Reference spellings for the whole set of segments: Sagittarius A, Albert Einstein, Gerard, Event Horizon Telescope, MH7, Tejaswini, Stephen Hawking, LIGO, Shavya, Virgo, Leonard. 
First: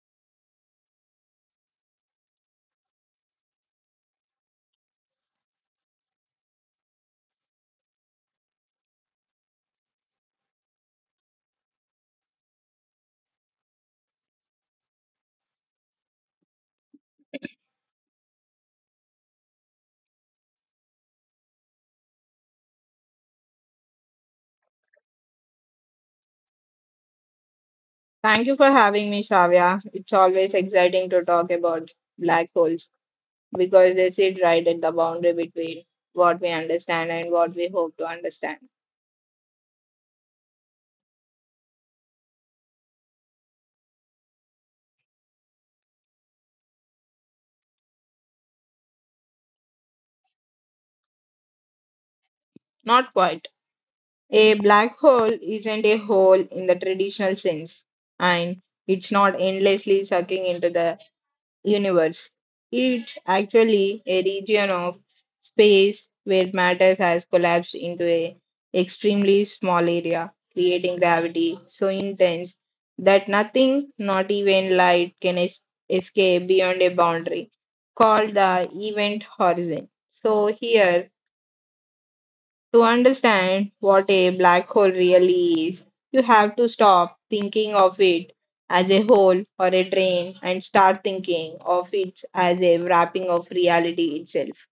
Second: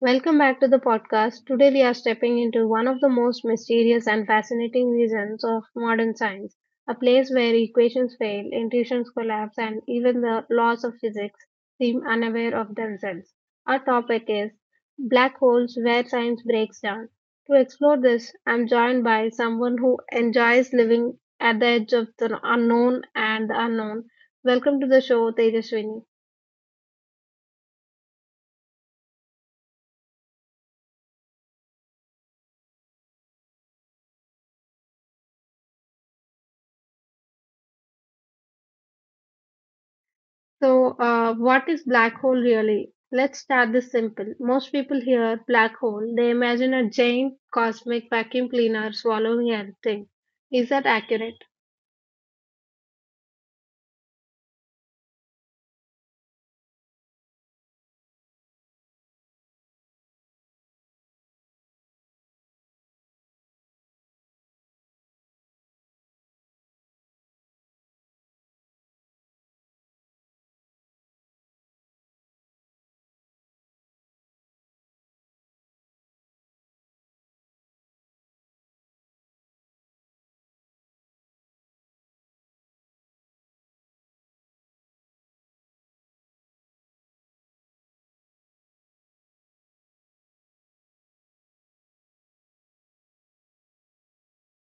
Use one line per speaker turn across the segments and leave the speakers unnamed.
Welcome back to the podcast. Today we are stepping into one of the most mysterious and fascinating regions of modern science, a place where equations fail, intuitions collapse, and even the laws of physics seem unaware of themselves. Our topic is black holes where science breaks down. To explore this, I'm joined by someone who enjoys living at the edge of the unknown and the unknown. Welcome to the show, Tejaswini.
Thank you for having me, Shavya. It's always exciting to talk about black holes because they sit right at the boundary between what we understand and what we hope to understand.
What is black hole really? Let's start this simple. Most people hear black hole, they imagine a giant cosmic vacuum cleaner swallowing everything. Is that accurate?
Not quite. A black hole isn't a hole in the traditional sense, and it's not endlessly sucking into the universe. It's actually a region of space where matter has collapsed into an extremely small area, creating gravity so intense that nothing, not even light, can escape beyond a boundary called the event horizon. So, here, to understand what a black hole really is, you have to stop thinking of it as a hole or a drain and start thinking of it as a wrapping of reality itself.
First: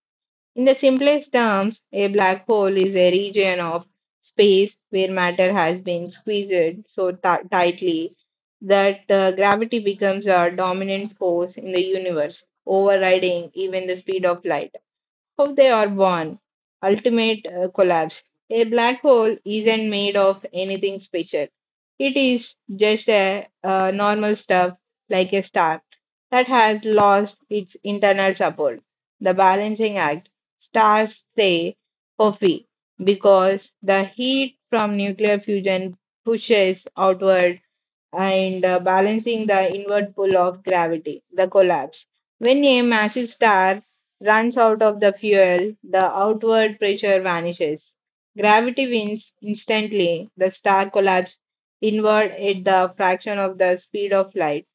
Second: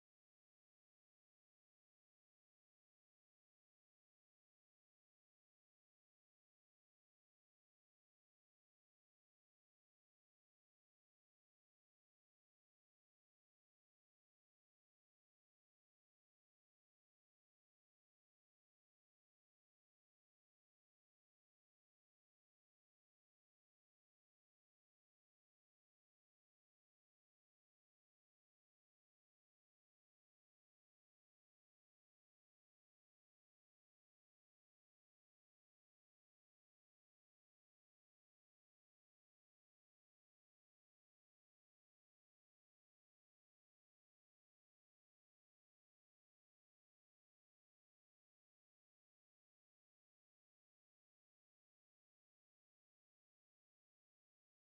In the simplest terms, a black hole is a region of space where matter has been squeezed so tightly that gravity becomes a dominant force in the universe, overriding even the speed of light. How they are born. Ultimate collapse. A black hole isn't made of anything special. It is just a normal stuff like a star that has lost its internal support. The balancing act. Stars stay puffy because the heat from nuclear fusion pushes outward and balancing the inward pull of gravity, the collapse. When a massive star runs out of the fuel, the outward pressure vanishes. Gravity wins instantly. The star collapses inward at the fraction of the speed of light.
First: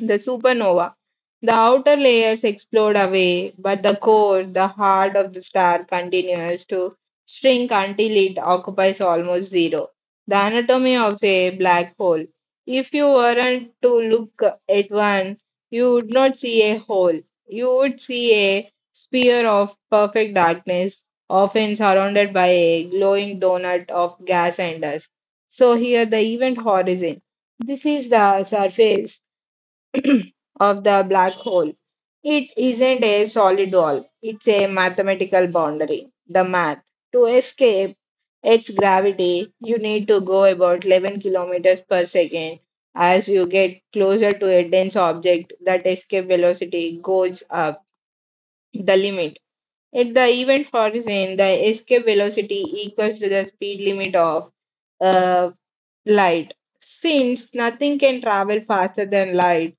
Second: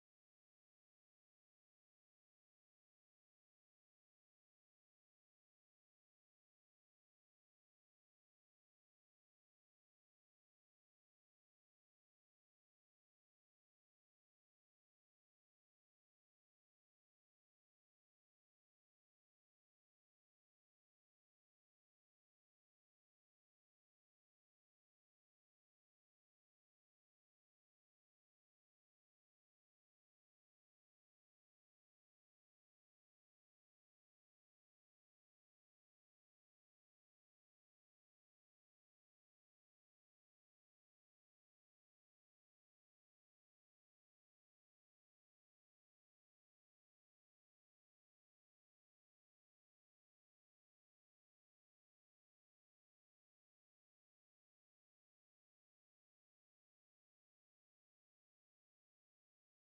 The supernova. The outer layers explode away, but the core, the heart of the star, continues to shrink until it occupies almost zero. The anatomy of a black hole. If you weren't to look at one, you would not see a hole. You would see a sphere of perfect darkness, often surrounded by a glowing donut of gas and dust. So, here, the event horizon. This is the surface of the black hole. It isn't a solid wall, it's a mathematical boundary. The math. To escape its gravity, you need to go about 11 kilometers per second. As you get closer to a dense object, that escape velocity goes up. The limit. At the event horizon, the escape velocity equals to the speed limit of uh, light. Since nothing can travel faster than light,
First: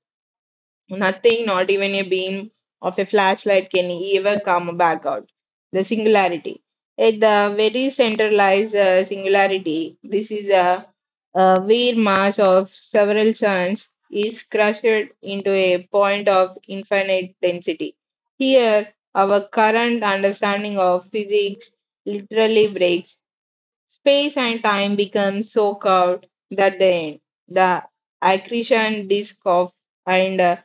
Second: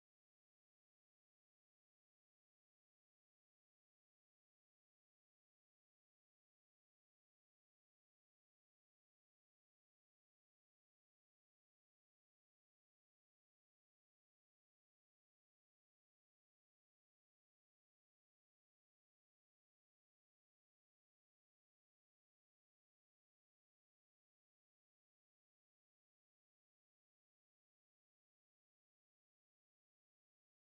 nothing, not even a beam of a flashlight, can ever come back out. The singularity. At the very center lies singularity. This is a weird mass of several suns is crushed into a point of infinite density. Here, our current understanding of physics literally breaks. Space and time become so curved that they end. The accretion disk of and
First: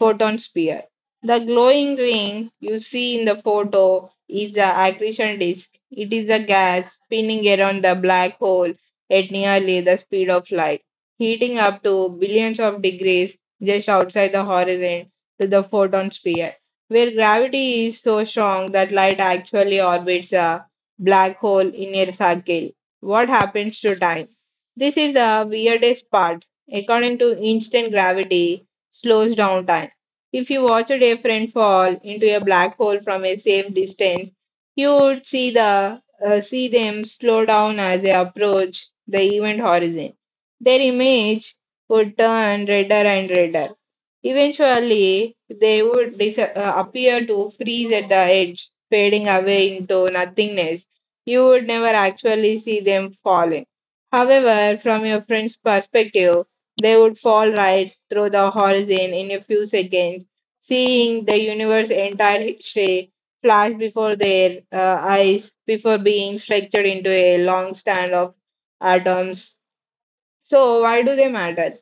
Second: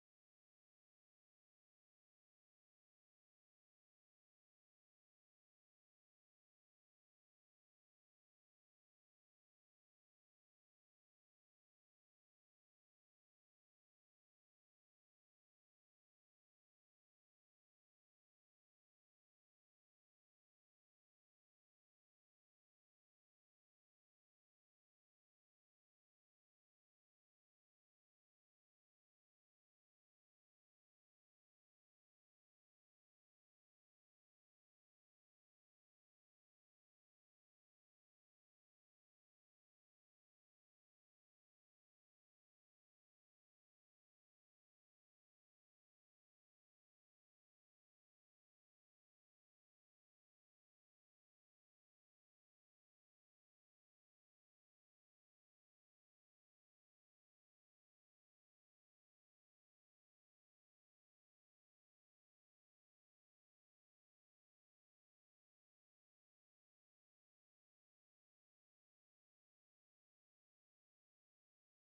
photon sphere. The glowing ring you see in the photo is the accretion disk. It is a gas spinning around the black hole at nearly the speed of light, heating up to billions of degrees just outside the horizon to the photon sphere, where gravity is so strong that light actually orbits a black hole in a circle. What happens to time? This is the weirdest part. According to instant gravity, slows down time. If you watch a dear friend fall into a black hole from a safe distance, you would see them slow down as they approach the event horizon. Their image would turn redder and redder. Eventually, they would appear to freeze at the edge, fading away into nothingness. You would never actually see them falling. However, from your friend's perspective, they would fall right through the horizon in a few seconds, seeing the universe's entire history flash before their eyes before being stretched into a long stand of atoms. So, why do they matter?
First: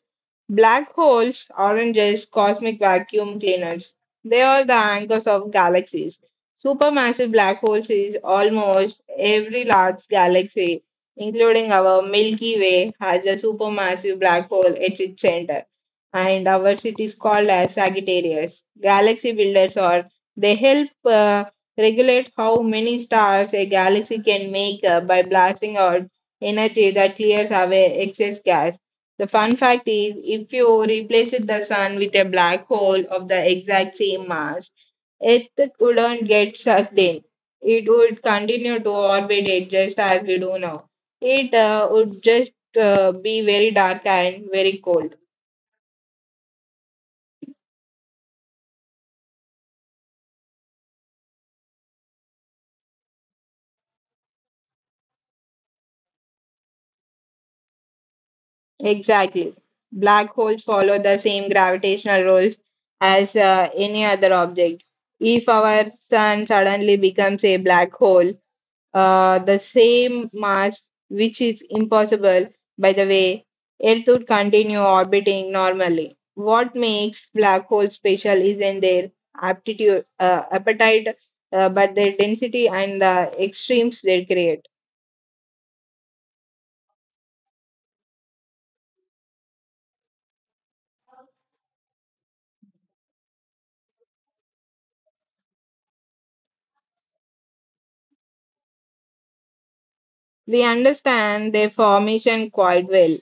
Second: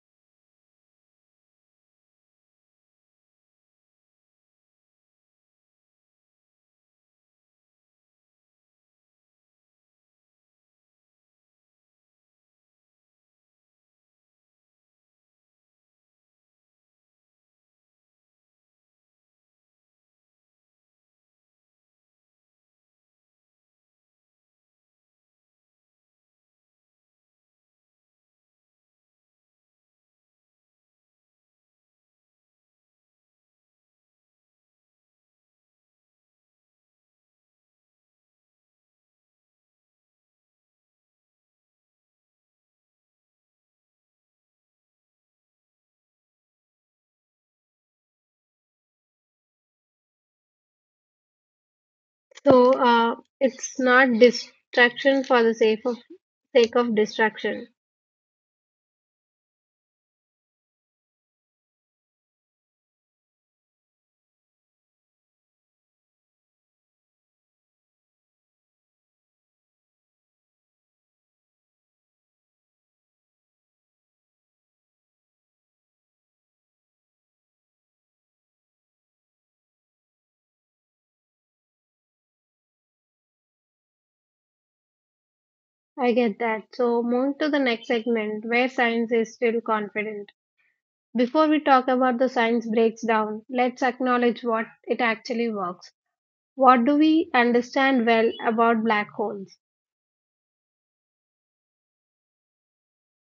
Black holes, oranges, cosmic vacuum cleaners, they are the anchors of galaxies. Supermassive black holes is almost every large galaxy, including our Milky Way, has a supermassive black hole at its center. And our city is called as Sagittarius. Galaxy builders are, they help regulate how many stars a galaxy can make by blasting out energy that clears away excess gas. The fun fact is, if you replace the sun with a black hole of the exact same mass, it wouldn't get sucked in. It would continue to orbit it just as we do now. It would just be very dark and very cold.
It's not distraction for the sake of distraction.
Exactly. Black holes follow the same gravitational rules as any other object. If our sun suddenly becomes a black hole, the same Mars, which is impossible, by the way, Earth would continue orbiting normally. What makes black holes special isn't their appetite, but their density and the extremes they create.
I get that. So, moving to the next segment where science is still confident. Before we talk about the science breaks down, let's acknowledge what it actually works. What do we understand well about black holes?
We understand their formation quite well.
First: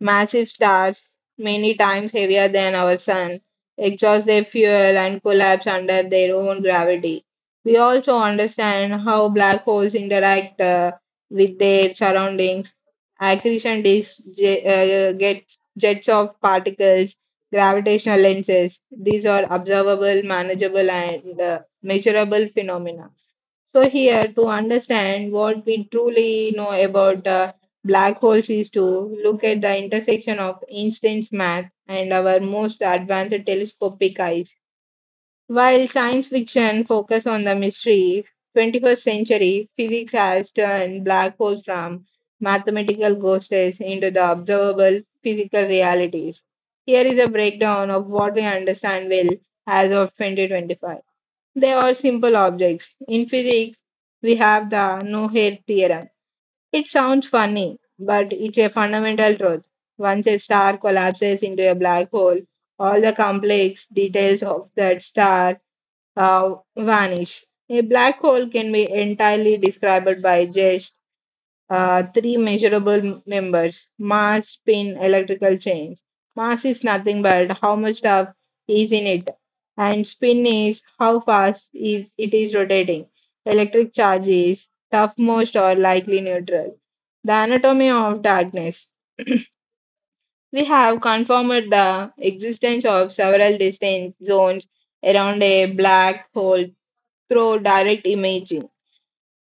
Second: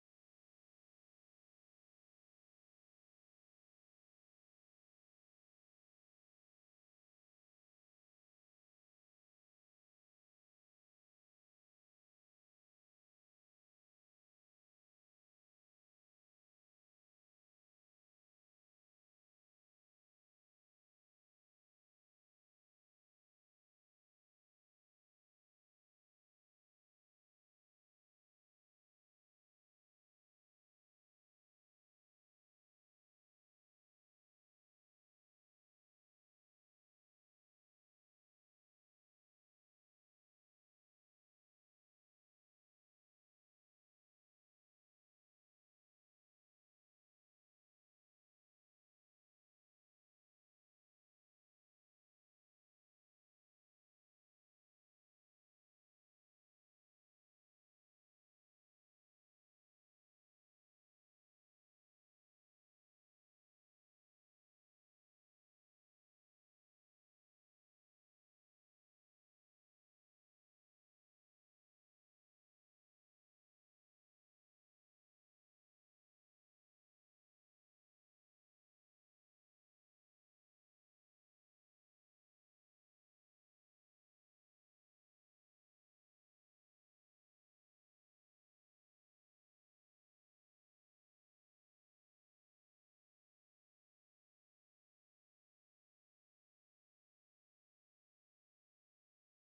Massive stars, many times heavier than our sun, exhaust their fuel and collapse under their own gravity. We also understand how black holes interact with their surroundings. Accretion disks gets jets of particles, gravitational lenses. These are observable, manageable, and measurable phenomena. So here to understand what we truly know about black holes is to look at the intersection of Einstein's math and our most advanced telescopic eyes. While science fiction focus on the mystery, 21st century physics has turned black holes from mathematical ghosts into the observable physical realities. Here is a breakdown of what we understand well as of 2025. They are simple objects. In physics, we have the no head theorem. It sounds funny, but it's a fundamental truth. Once a star collapses into a black hole, all the complex details of that star vanish. A black hole can be entirely described by just three measurable members: mass, spin, electrical change. Mass is nothing but how much stuff is in it, and spin is how fast is it is rotating. Electric charge is tough most or likely neutral. The anatomy of darkness. We have confirmed the existence of several distinct zones around a black hole through direct imaging.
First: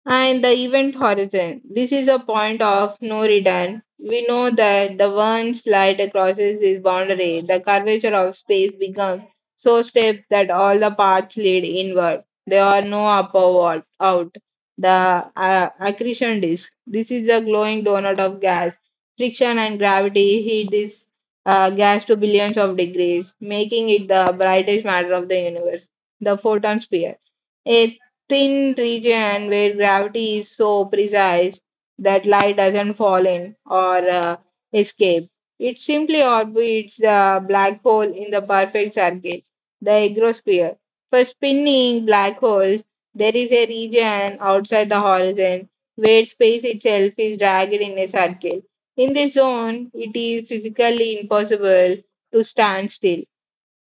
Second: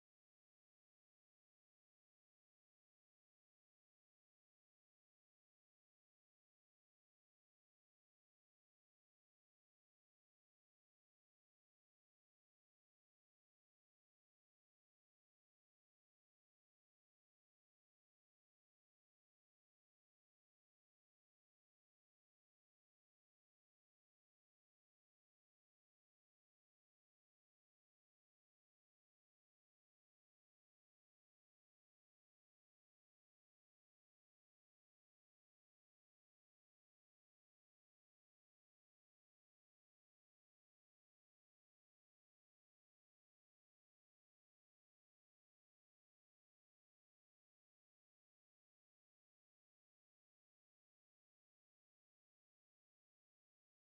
And the event horizon. This is a point of no return. We know that the one slide crosses this boundary, the curvature of space becomes so steep that all the paths lead inward. There are no upper wall out. The accretion disk. This is a glowing donut of gas. Friction and gravity heat this gas to billions of degrees, making it the brightest matter of the universe. The photon sphere. A thin region where gravity is so precise that light doesn't fall in or escape. It simply orbits the black hole in the perfect circle, the agrosphere. For spinning black holes, there is a region outside the horizon where space itself is dragged in a circle. In this zone, it is physically impossible to stand still.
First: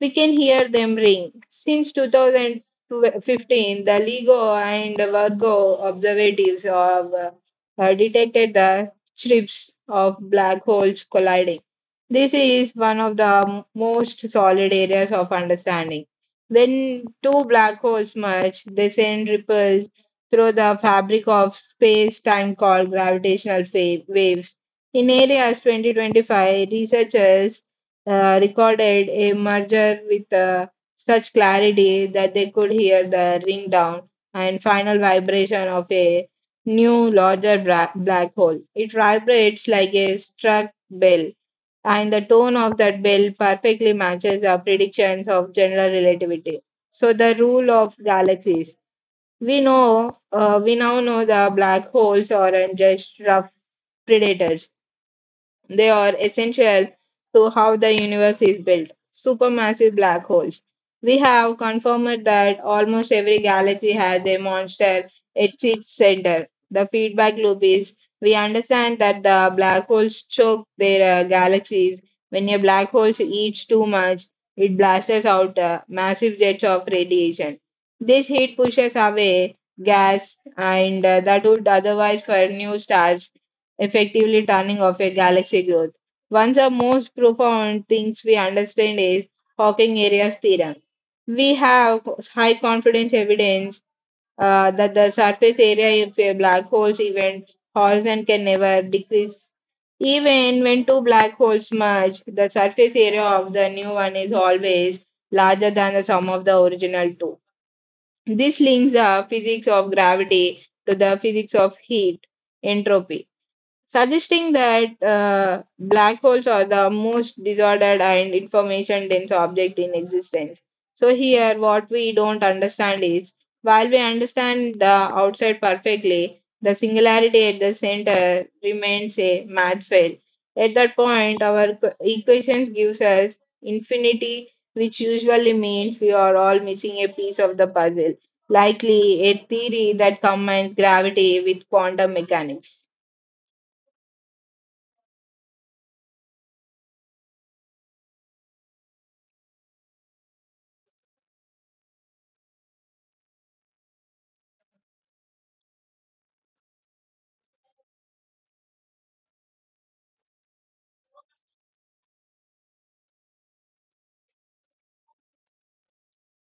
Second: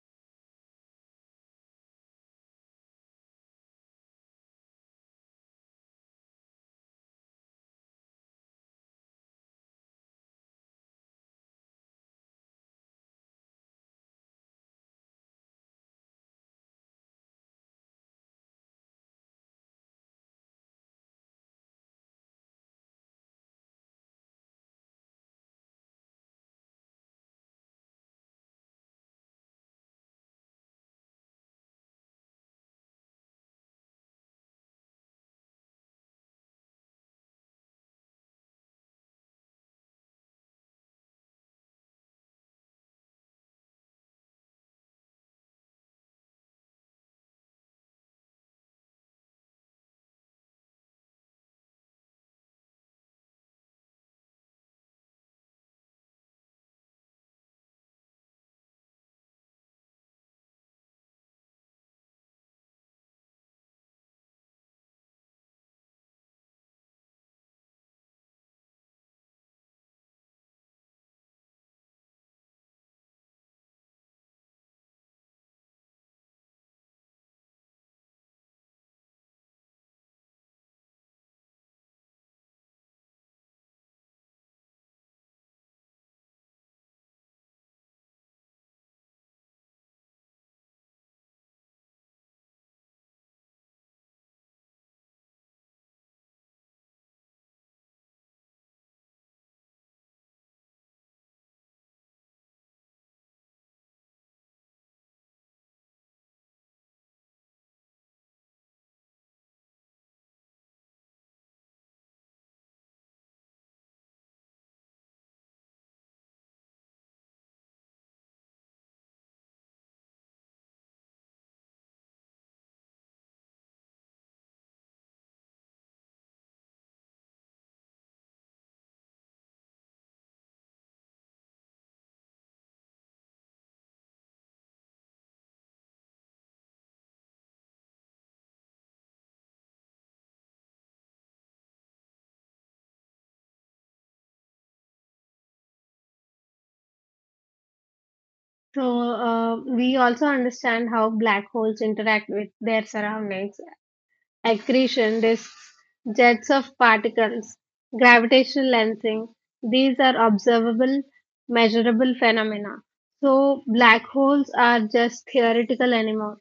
We can hear them ring. Since 2015, the LIGO and Virgo observatories have detected the strips of black holes colliding. This is one of the most solid areas of understanding. When two black holes merge, they send ripples through the fabric of space time called gravitational waves. In areas 2025, researchers recorded a merger with such clarity that they could hear the ring down and final vibration of a new larger black hole. It vibrates like a struck bell, and the tone of that bell perfectly matches our predictions of general relativity. So, the rule of galaxies. We now know the black holes aren't just rough predators, they are essential to how the universe is built. Supermassive black holes. We have confirmed that almost every galaxy has a monster at its center. The feedback loop is we understand that the black holes choke their galaxies. When a black hole eats too much, it blasts out massive jets of radiation. This heat pushes away gas and that would otherwise for new stars, effectively turning off a galaxy growth. One of the most profound things we understand is Hawking area's theorem. We have high confidence evidence that the surface area of a black hole's event horizon can never decrease. Even when two black holes merge, the surface area of the new one is always larger than the sum of the original two. This links the physics of gravity to the physics of heat entropy, suggesting that black holes are the most disordered and information dense object in existence. So, here what we don't understand is while we understand the outside perfectly, the singularity at the center remains a math fail. At that point, our equations gives us infinity, which usually means we are all missing a piece of the puzzle, likely a theory that combines gravity with quantum mechanics.
So, we also understand how black holes interact with their surroundings, accretion disks, jets of particles, gravitational lensing. These are observable, measurable phenomena. So, black holes are just theoretical anymore.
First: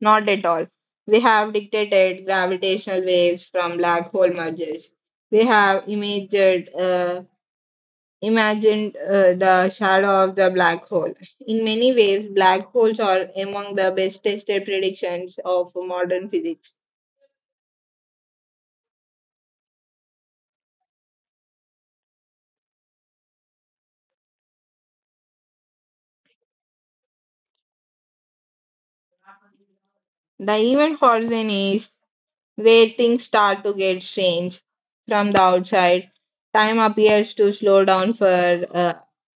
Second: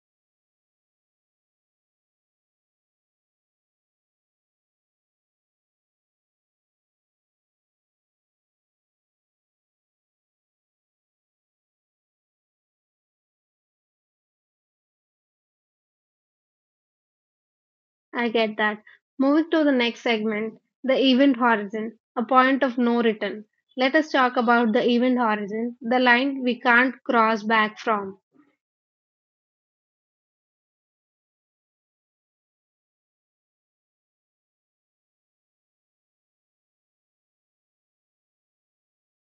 Not at all. We have detected gravitational waves from black hole mergers. We have imagined the shadow of the black hole. In many ways, black holes are among the best tested predictions of modern physics.
I get that. Moving to the next segment, the event horizon, a point of no return. Let us talk about the event horizon, the line we can't cross back from.
The event horizon is where things start to get strange from the outside. Time appears to slow down for uh,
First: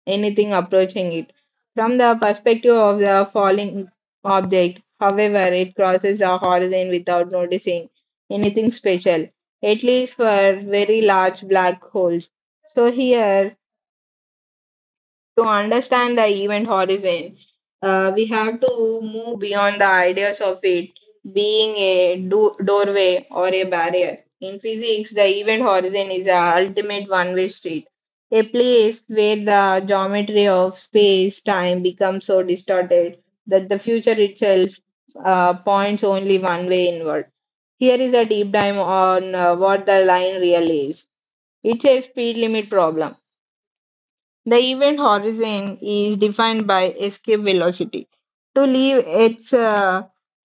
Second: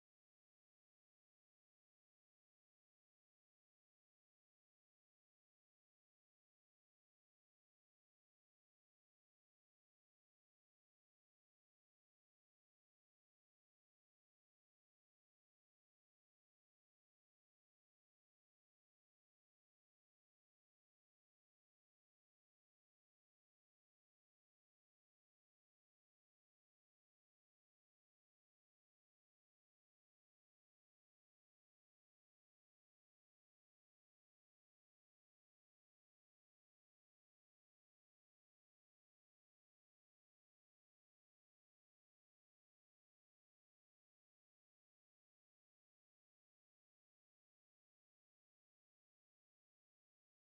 anything approaching it. From the perspective of the falling object, however, it crosses the horizon without noticing anything special, at least for very large black holes. So, here to understand the event horizon, we have to move beyond the ideas of it being a doorway or a barrier. In physics, the event horizon is a ultimate one way street, a place where the geometry of space time becomes so distorted that the future itself points only one way inward. Here is a deep dive on what the line really is. It's a speed limit problem. The event horizon is defined by escape velocity. To leave its uh,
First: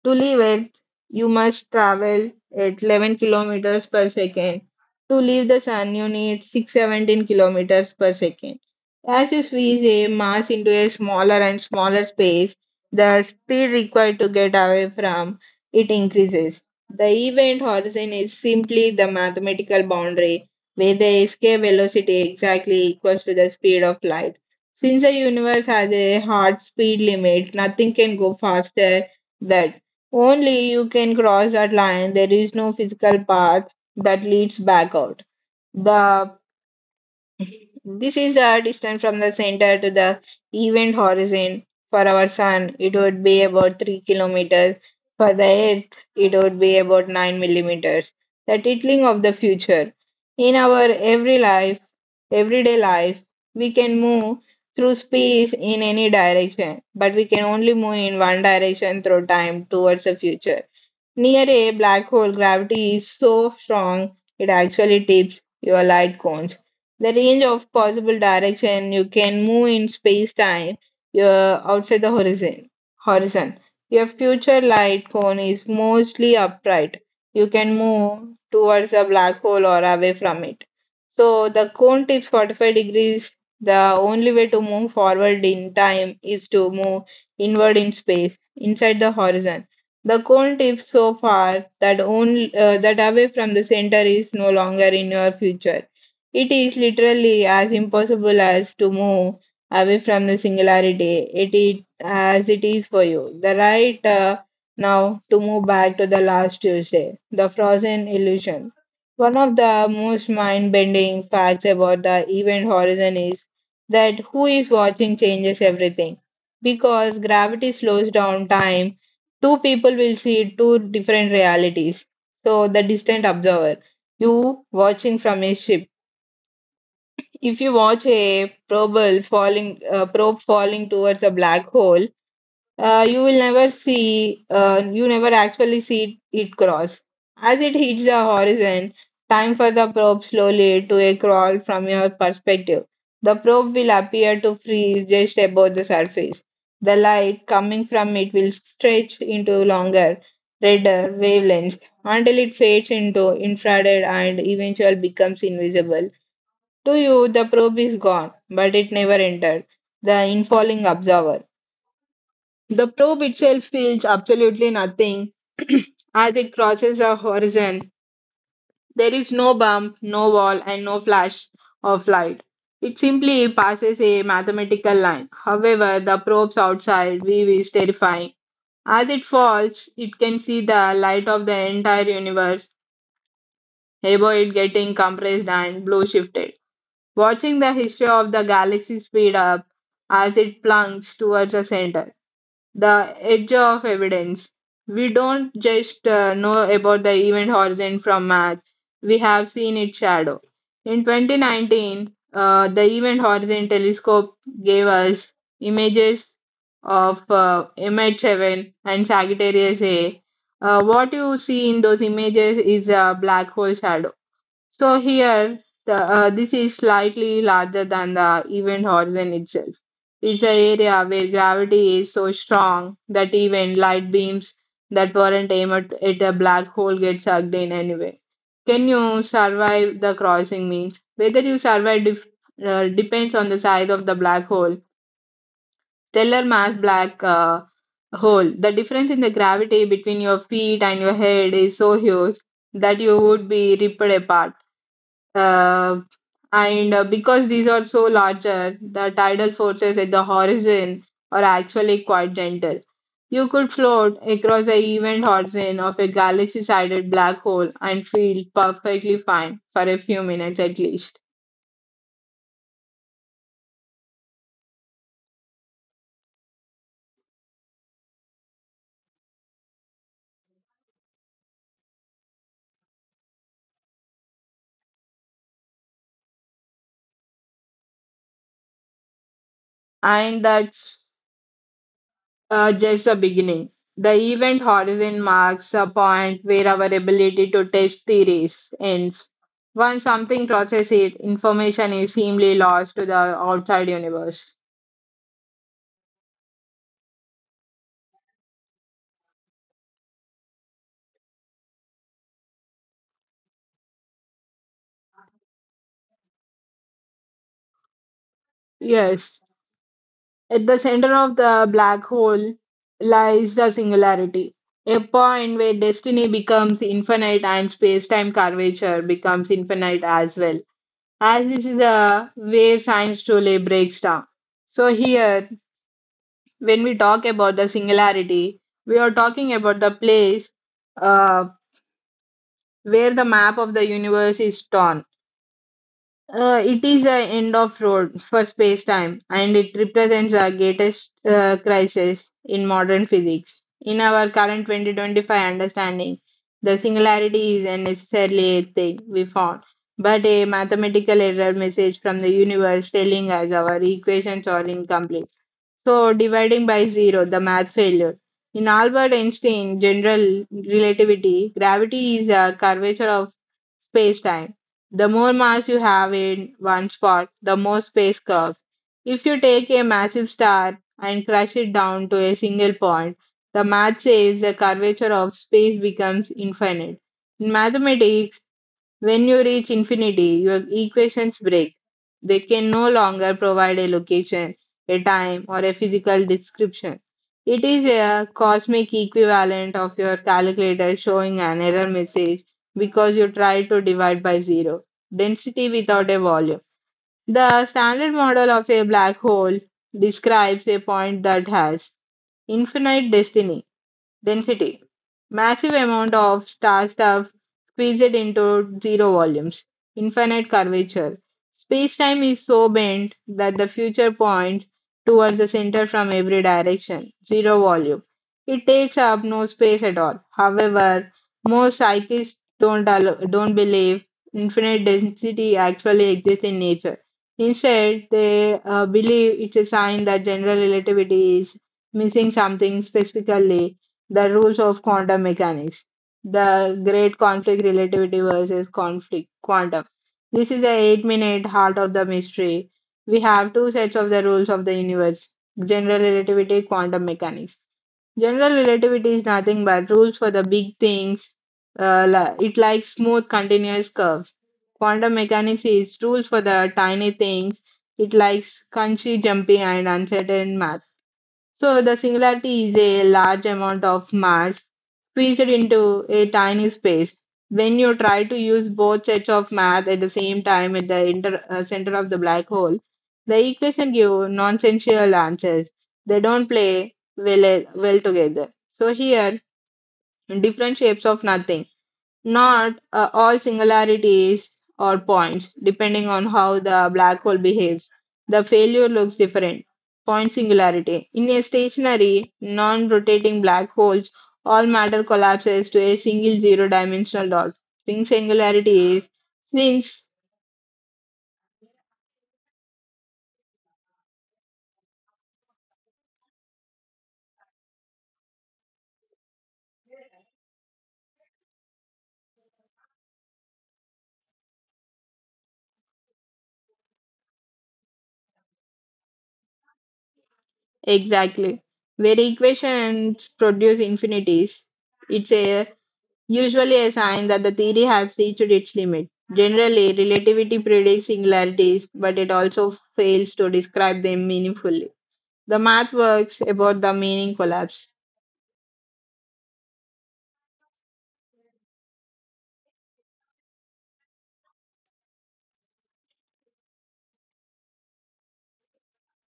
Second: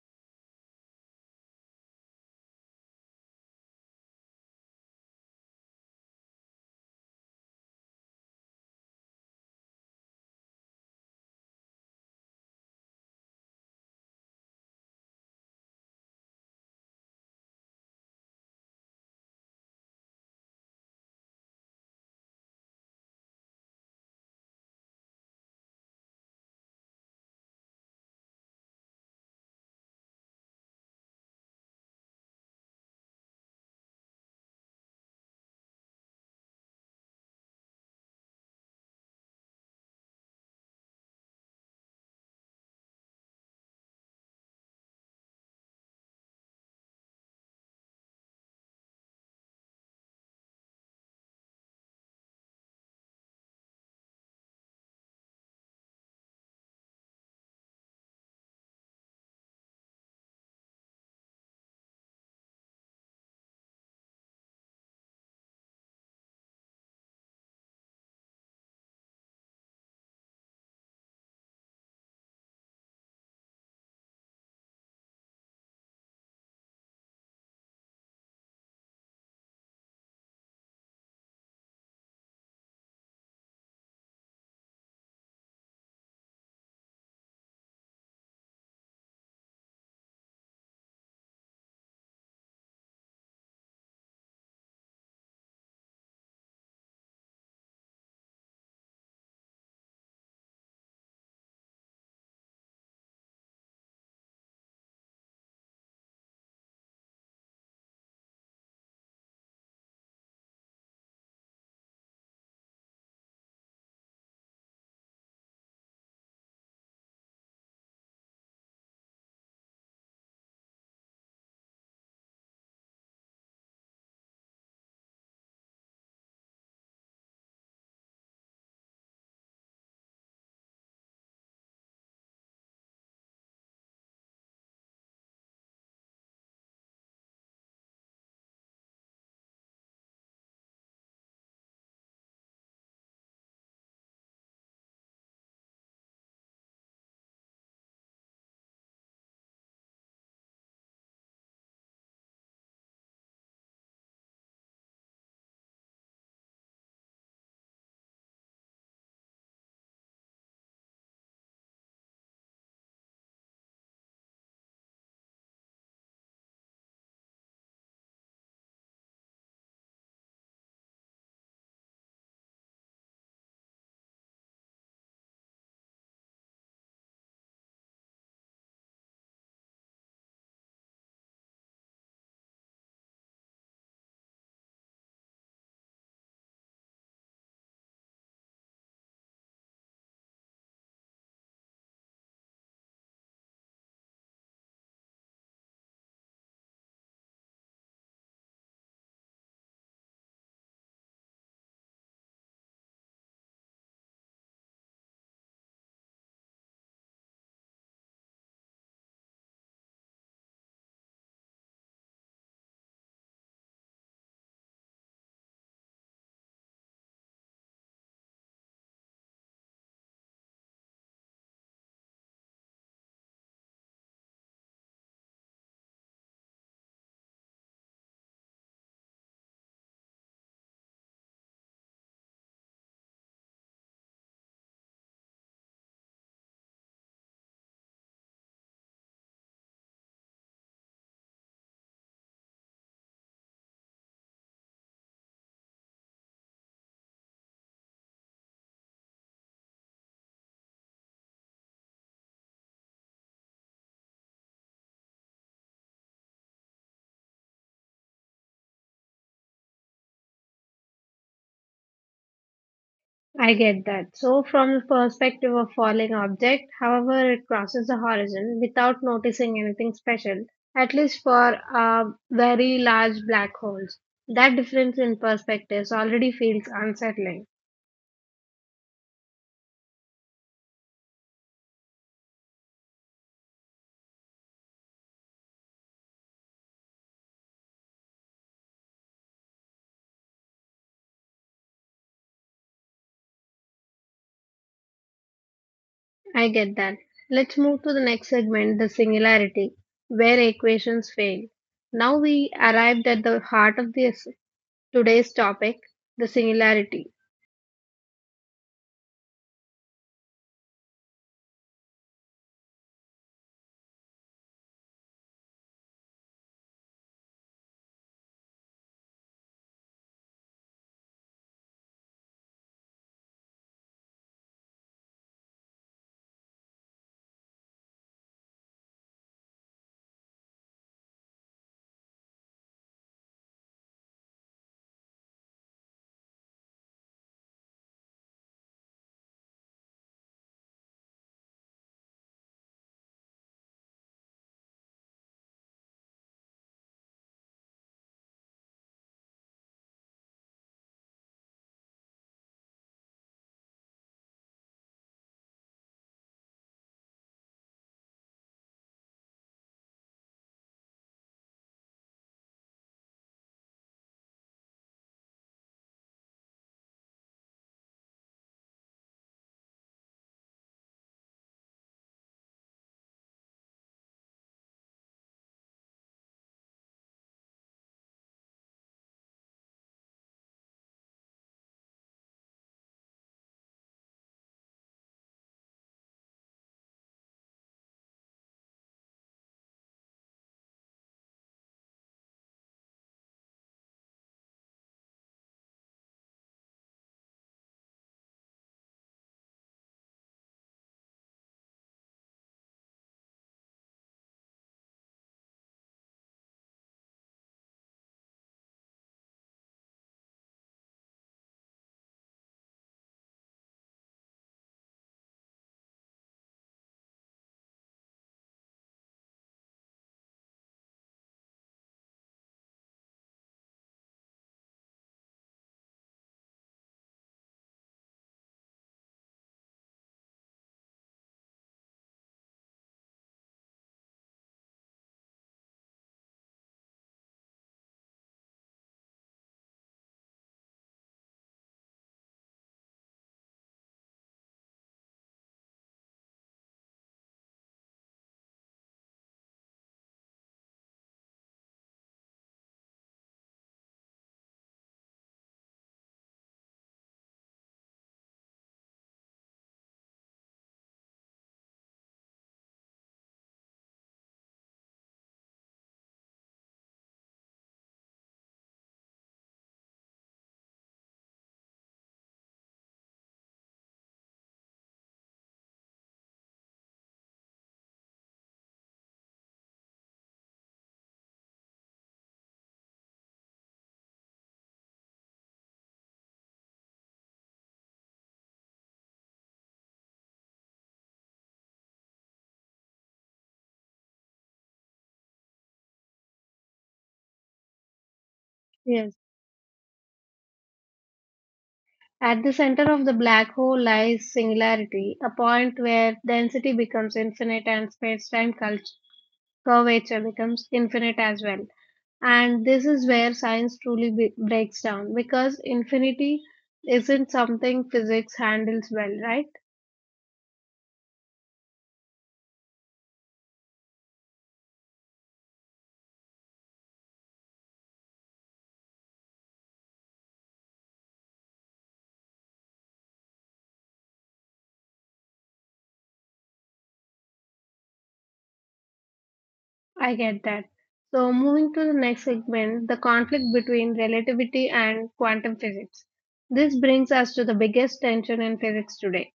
to leave it, you must travel at 11 kilometers per second. To leave the sun, you need 617 kilometers per second. As you squeeze a mass into a smaller and smaller space, the speed required to get away from it increases. The event horizon is simply the mathematical boundary where the escape velocity exactly equals to the speed of light. Since the universe has a hard speed limit, nothing can go faster that only you can cross that line. There is no physical path that leads back out. The This is our distance from the center to the event horizon. For our Sun, it would be about 3 kilometers. For the Earth, it would be about 9 millimeters. The titling of the future. In our everyday life, we can move through space in any direction, but we can only move in one direction through time towards the future. Near a black hole, gravity is so strong it actually tips your light cones. The range of possible direction you can move in space-time, you're outside the horizon. Horizon. Your future light cone is mostly upright. You can move towards a black hole or away from it. So the cone tips 45 degrees. The only way to move forward in time is to move inward in space, inside the horizon. The cone tips so far that that away from the center is no longer in your future. It is literally as impossible as to move away from the singularity. It is as it is for you. The right Now to move back to the last Tuesday, the frozen illusion. One of the most mind-bending facts about the event horizon is that who is watching changes everything because gravity slows down time. Two people will see two different realities. So, the distant observer, you watching from a ship. If you watch a probe falling towards a black hole, you will never see, you never actually see it cross. As it hits the horizon, time for the probe slowly to a crawl from your perspective. The probe will appear to freeze just above the surface. The light coming from it will stretch into longer, redder wavelengths until it fades into infrared and eventually becomes invisible. To you, the probe is gone, but it never entered the infalling observer. The probe itself feels absolutely nothing as it crosses a horizon. There is no bump, no wall, and no flash of light. It simply passes a mathematical line. However, the probe's outside view is terrifying. As it falls, it can see the light of the entire universe above it getting compressed and blue shifted. Watching the history of the galaxy speed up as it plunges towards the center the edge of evidence. We don't just know about the event horizon from Mars, we have seen its shadow. In 2019, the Event Horizon Telescope gave us images of MH7 and Sagittarius A. What you see in those images is a black hole shadow. So here, this is slightly larger than the event horizon itself. It's the area where gravity is so strong that even light beams that weren't aimed at a black hole get sucked in anyway. Can you survive the crossing means? Whether you survive depends on the size of the black hole. Stellar mass black hole. The difference in the gravity between your feet and your head is so huge that you would be ripped apart uh, and because these are so larger, the tidal forces at the horizon are actually quite gentle. You could float across the event horizon of a galaxy sided black hole and feel perfectly fine for a few minutes at least.
I get that. So, from the perspective of falling object, however, it crosses the horizon without noticing anything special, at least for very large black holes. That difference in perspectives already feels unsettling.
And that's just the beginning. The event horizon marks a point where our ability to test theories ends. Once something crosses it, information is seemingly lost to the outside universe.
I get that. Let's move to the next segment, the singularity, where equations fail. Now we arrived at the heart of this today's topic, the singularity.
Yes, at the center of the black hole lies the singularity, a point where destiny becomes infinite and space-time curvature becomes infinite as well. As this is a where science truly breaks down. So here, when we talk about the singularity, we are talking about the place uh, where the map of the universe is torn. It is an end of road for space-time, and it represents the greatest crisis in modern physics. In our current 2025 understanding, the singularity is a necessarily a thing we found, but a mathematical error message from the universe telling us our equations are incomplete. So dividing by zero, the math failure. In Albert Einstein general relativity, gravity is a curvature of space-time. The more mass you have in one spot, the more space curves. If you take a massive star and crush it down to a single point, the math says the curvature of space becomes infinite. In mathematics, when you reach infinity, your equations break. They can no longer provide a location, a time, or a physical description. It is a cosmic equivalent of your calculator showing an error message because you tried to divide by zero, density without a volume. The standard model of a black hole describes a point that has infinite destiny. Density: massive amount of star stuff squeezed into zero volumes. Infinite curvature. Space-time is so bent that the future points towards the center from every direction. Zero volume. It takes up no space at all. However, most psychists don't believe infinite density actually exists in nature. Instead, they believe it's a sign that general relativity is missing something specifically the rules of quantum mechanics. The great conflict relativity versus conflict quantum. This is the 8-minute heart of the mystery. We have two sets of the rules of the universe general relativity, quantum mechanics. General relativity is nothing but rules for the big things. It likes smooth, continuous curves. Quantum mechanics is rules for the tiny things. It likes crunchy, jumpy, and uncertain math. So the singularity is a large amount of mass squeezed into a tiny space. When you try to use both sets of math at the same time at the center of the black hole, the equation give nonsensical answers. They don't play well together. So here, different shapes of nothing not all singularities or points, depending on how the black hole behaves. The failure looks different. Point singularity. In a stationary, non rotating black holes, all matter collapses to a single zero dimensional dot. Ring singularity is
Yes.
since
At the center of the black hole lies singularity, a point where density becomes infinite and space-time curvature becomes infinite as well. And this is where science truly breaks down because infinity isn't something physics handles well, right?
exactly where equations produce infinities. It's a usually a sign that the theory has reached its limit. Generally, relativity predicts singularities, but it also fails to describe them meaningfully. The math works about the meaning collapse.
I get that. So, moving to the next segment, the conflict between relativity and quantum physics. This brings us to the biggest tension in physics today.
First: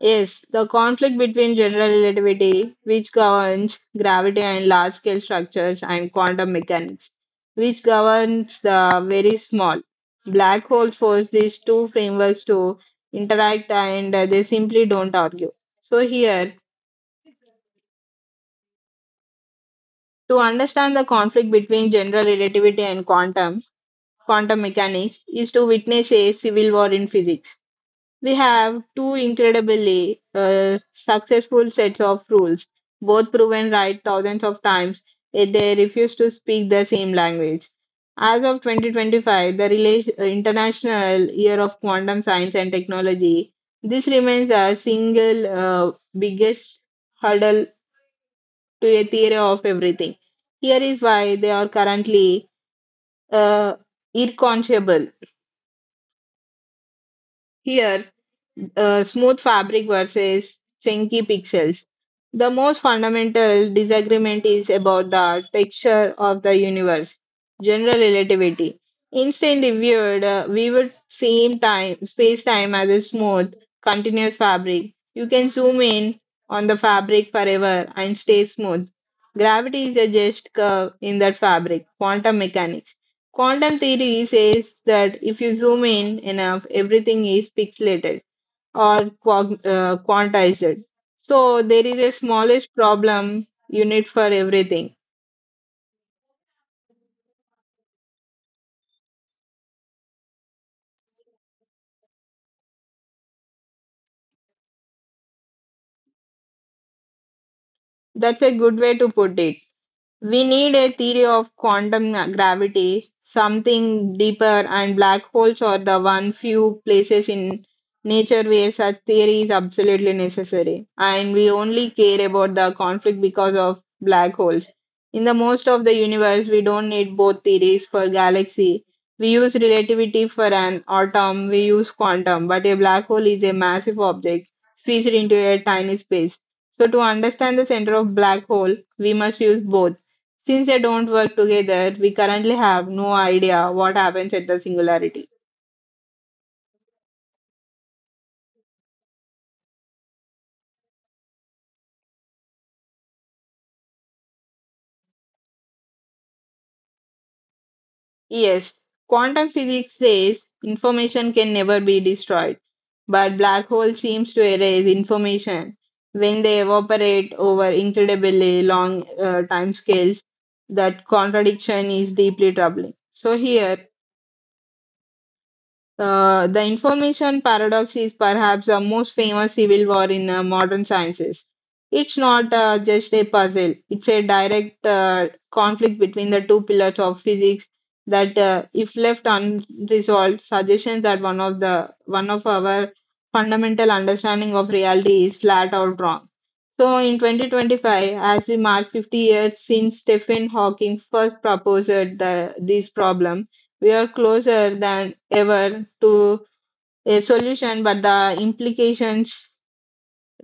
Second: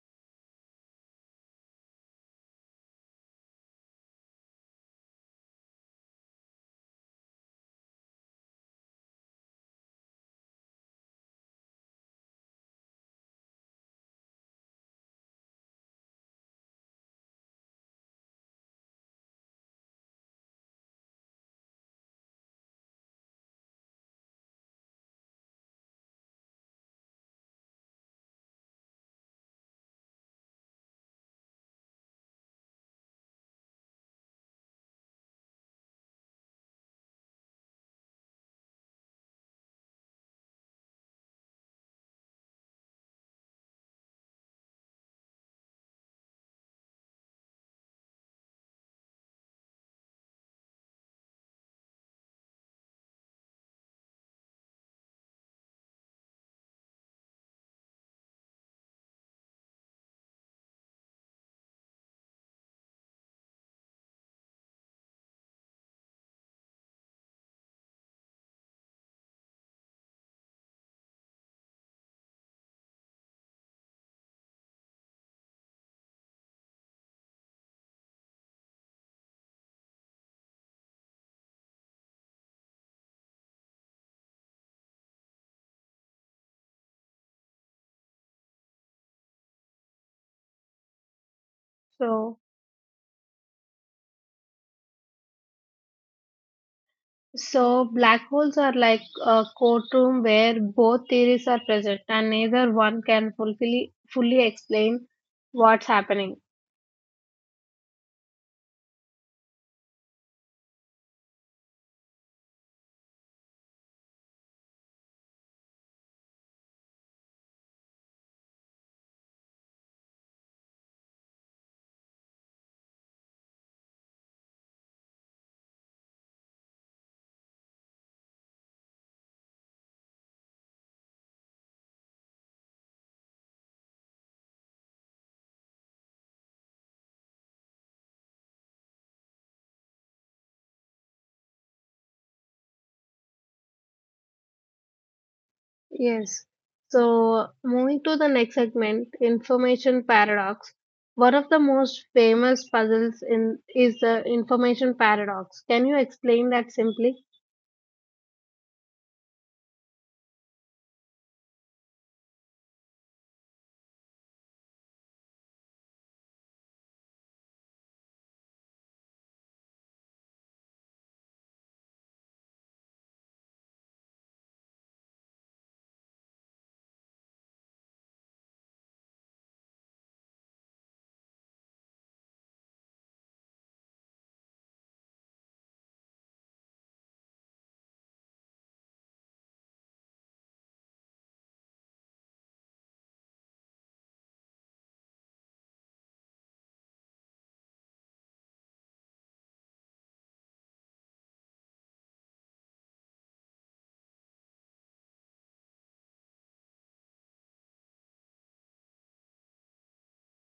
Yes, the conflict between general relativity, which governs gravity and large scale structures, and quantum mechanics, which governs the very small. Black holes force these two frameworks to interact and they simply don't argue. So, here to understand the conflict between general relativity and quantum mechanics is to witness a civil war in physics. We have two incredibly successful sets of rules, both proven right thousands of times, yet they refuse to speak the same language. As of 2025, the International Year of Quantum Science and Technology, this remains our single biggest hurdle to a theory of everything. Here is why they are currently uh, irreconcilable. Here, smooth fabric versus chunky pixels. The most fundamental disagreement is about the texture of the universe, general relativity. Einstein viewed, we would same time, Space-time as a smooth, continuous fabric. You can zoom in on the fabric forever and stay smooth. Gravity is a just curve in that fabric. Quantum mechanics. Quantum theory says that if you zoom in enough, everything is pixelated or quantize it. So there is a
So,
smallish problem unit for everything.
So black holes are like a courtroom where both theories are present and neither one can fully explain what's happening.
That's a good way to put it. We need a theory of quantum gravity, something deeper, and black holes are the one few places in nature where such theory is absolutely necessary. And we only care about the conflict because of black holes. In the most of the universe, we don't need both theories for galaxy. We use relativity for an atom, we use quantum, but a black hole is a massive object squeezed into a tiny space. So to understand the center of black hole, we must use both. Since they don't work together, we currently have no idea what happens at the singularity.
Yes. So moving to the next segment, information paradox. One of the most famous puzzles in is the information paradox. Can you explain that simply?
Yes, quantum physics says information can never be destroyed, but black hole seems to erase information when they evaporate over incredibly long time scales. That contradiction is deeply troubling. So here the information paradox is perhaps the most famous civil war in modern sciences. It's not just a puzzle, it's a direct conflict between the two pillars of physics that, if left unresolved, suggests that one of our fundamental understanding of reality is flat out wrong. So, in 2025, as we mark 50 years since Stephen Hawking first proposed this problem, we are closer than ever to a solution, but the implications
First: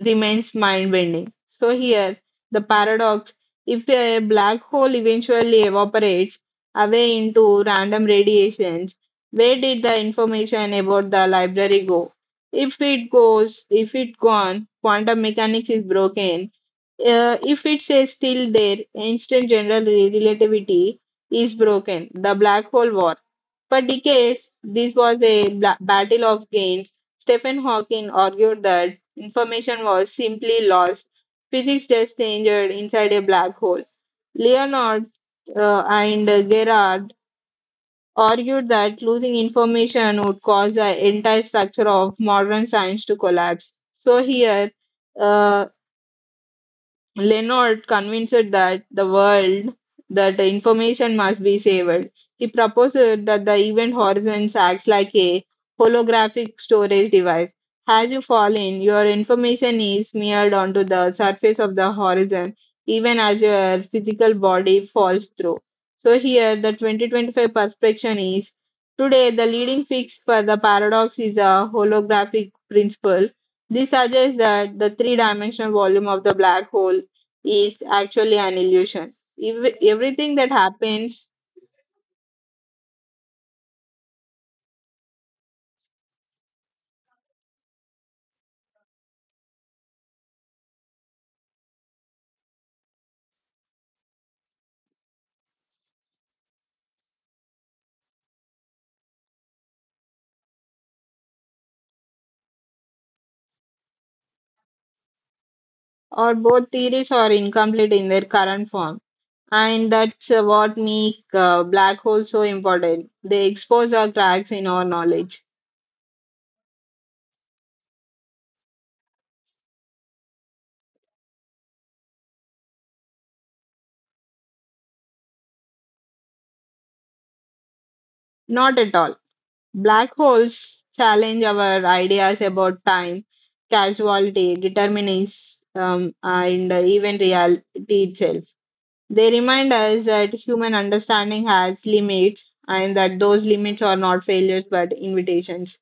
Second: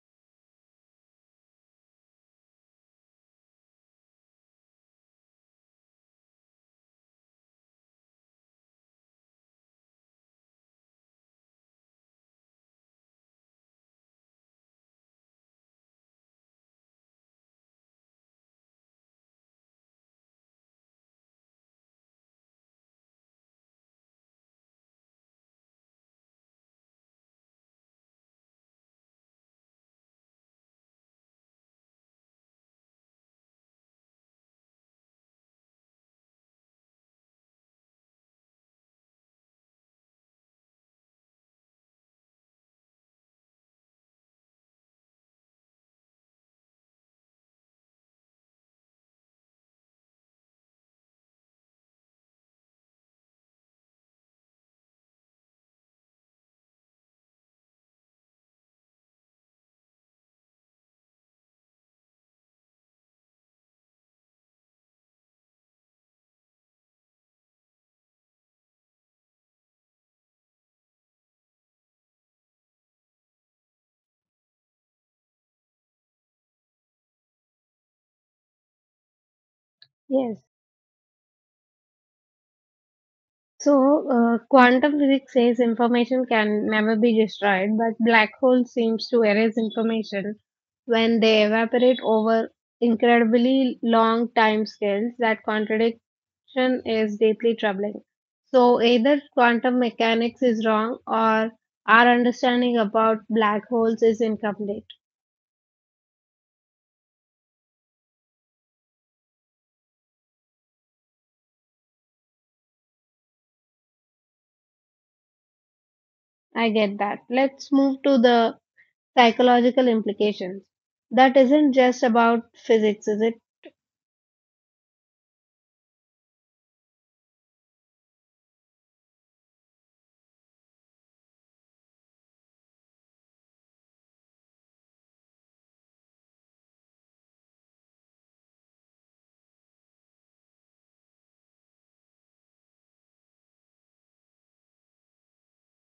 remains mind-bending. So here, the paradox: if a black hole eventually evaporates away into random radiations, where did the information about the library go? If it goes, if it gone, quantum mechanics is broken if it says still there, instant general relativity is broken. The black hole war. For decades, this was a battle of gains. Stephen Hawking argued that information was simply lost. Physics just changed inside a black hole. Leonard and Gerard argued that losing information would cause the entire structure of modern science to collapse. So here, uh. Leonard convinced that the world that the information must be saved. He proposed that the event horizon acts like a holographic storage device. As you fall in, your information is smeared onto the surface of the horizon, even as your physical body falls through. So here, the 2025 perspective is today the leading fix for the paradox is a holographic principle. This suggests that the three dimensional volume of the black hole is actually an illusion. Everything
Yes.
that happens
Quantum physics says information can never be destroyed, but black holes seems to erase information when they evaporate over incredibly long time scales. That contradiction is deeply troubling. So, either quantum mechanics is wrong or our understanding about black holes is incomplete.
or both theories are incomplete in their current form. And that's what make black holes so important. They expose our cracks in our knowledge.
I get that. Let's move to the psychological implications. That isn't just about physics, is it?
Not at all. Black holes challenge our ideas about time, casuality, determinism, and even reality itself. They remind us that human understanding has limits and that those limits are not failures but invitations.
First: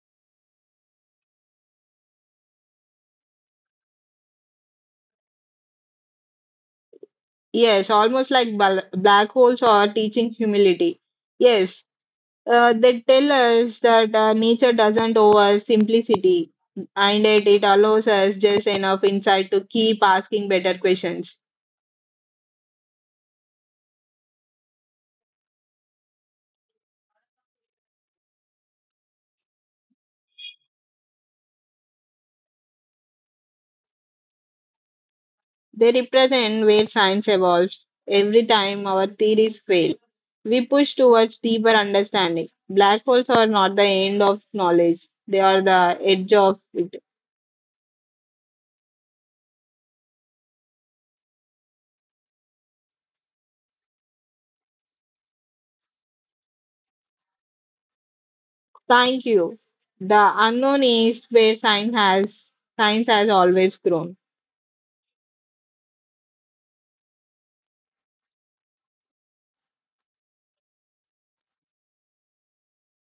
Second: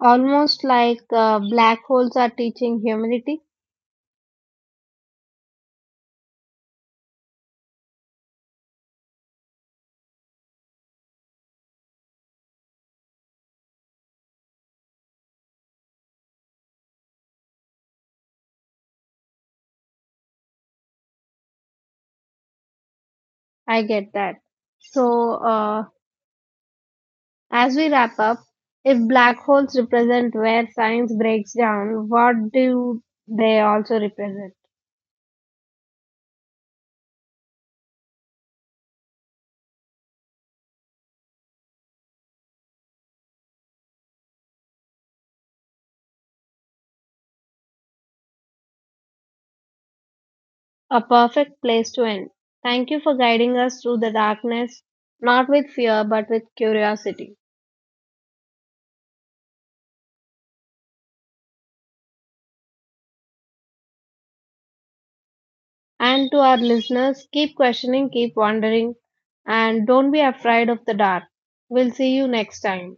Almost like black holes are teaching humanity.
Yes, almost like black holes are teaching humility. Yes, they tell us that nature doesn't owe us simplicity and yet it allows us just enough insight to keep asking better questions.
I get that. So, uh, as we wrap up, if black holes represent where science breaks down, what do they also represent?
They represent where science evolves. Every time our theories fail, we push towards deeper understanding. Black holes are not the end of knowledge, they are the edge of it.
A perfect place to end. Thank you for guiding us through the darkness, not with fear, but with curiosity.
Thank you. The unknown is where science has always grown.
And to our listeners, keep questioning, keep wondering, and don't be afraid of the dark. We'll see you next time.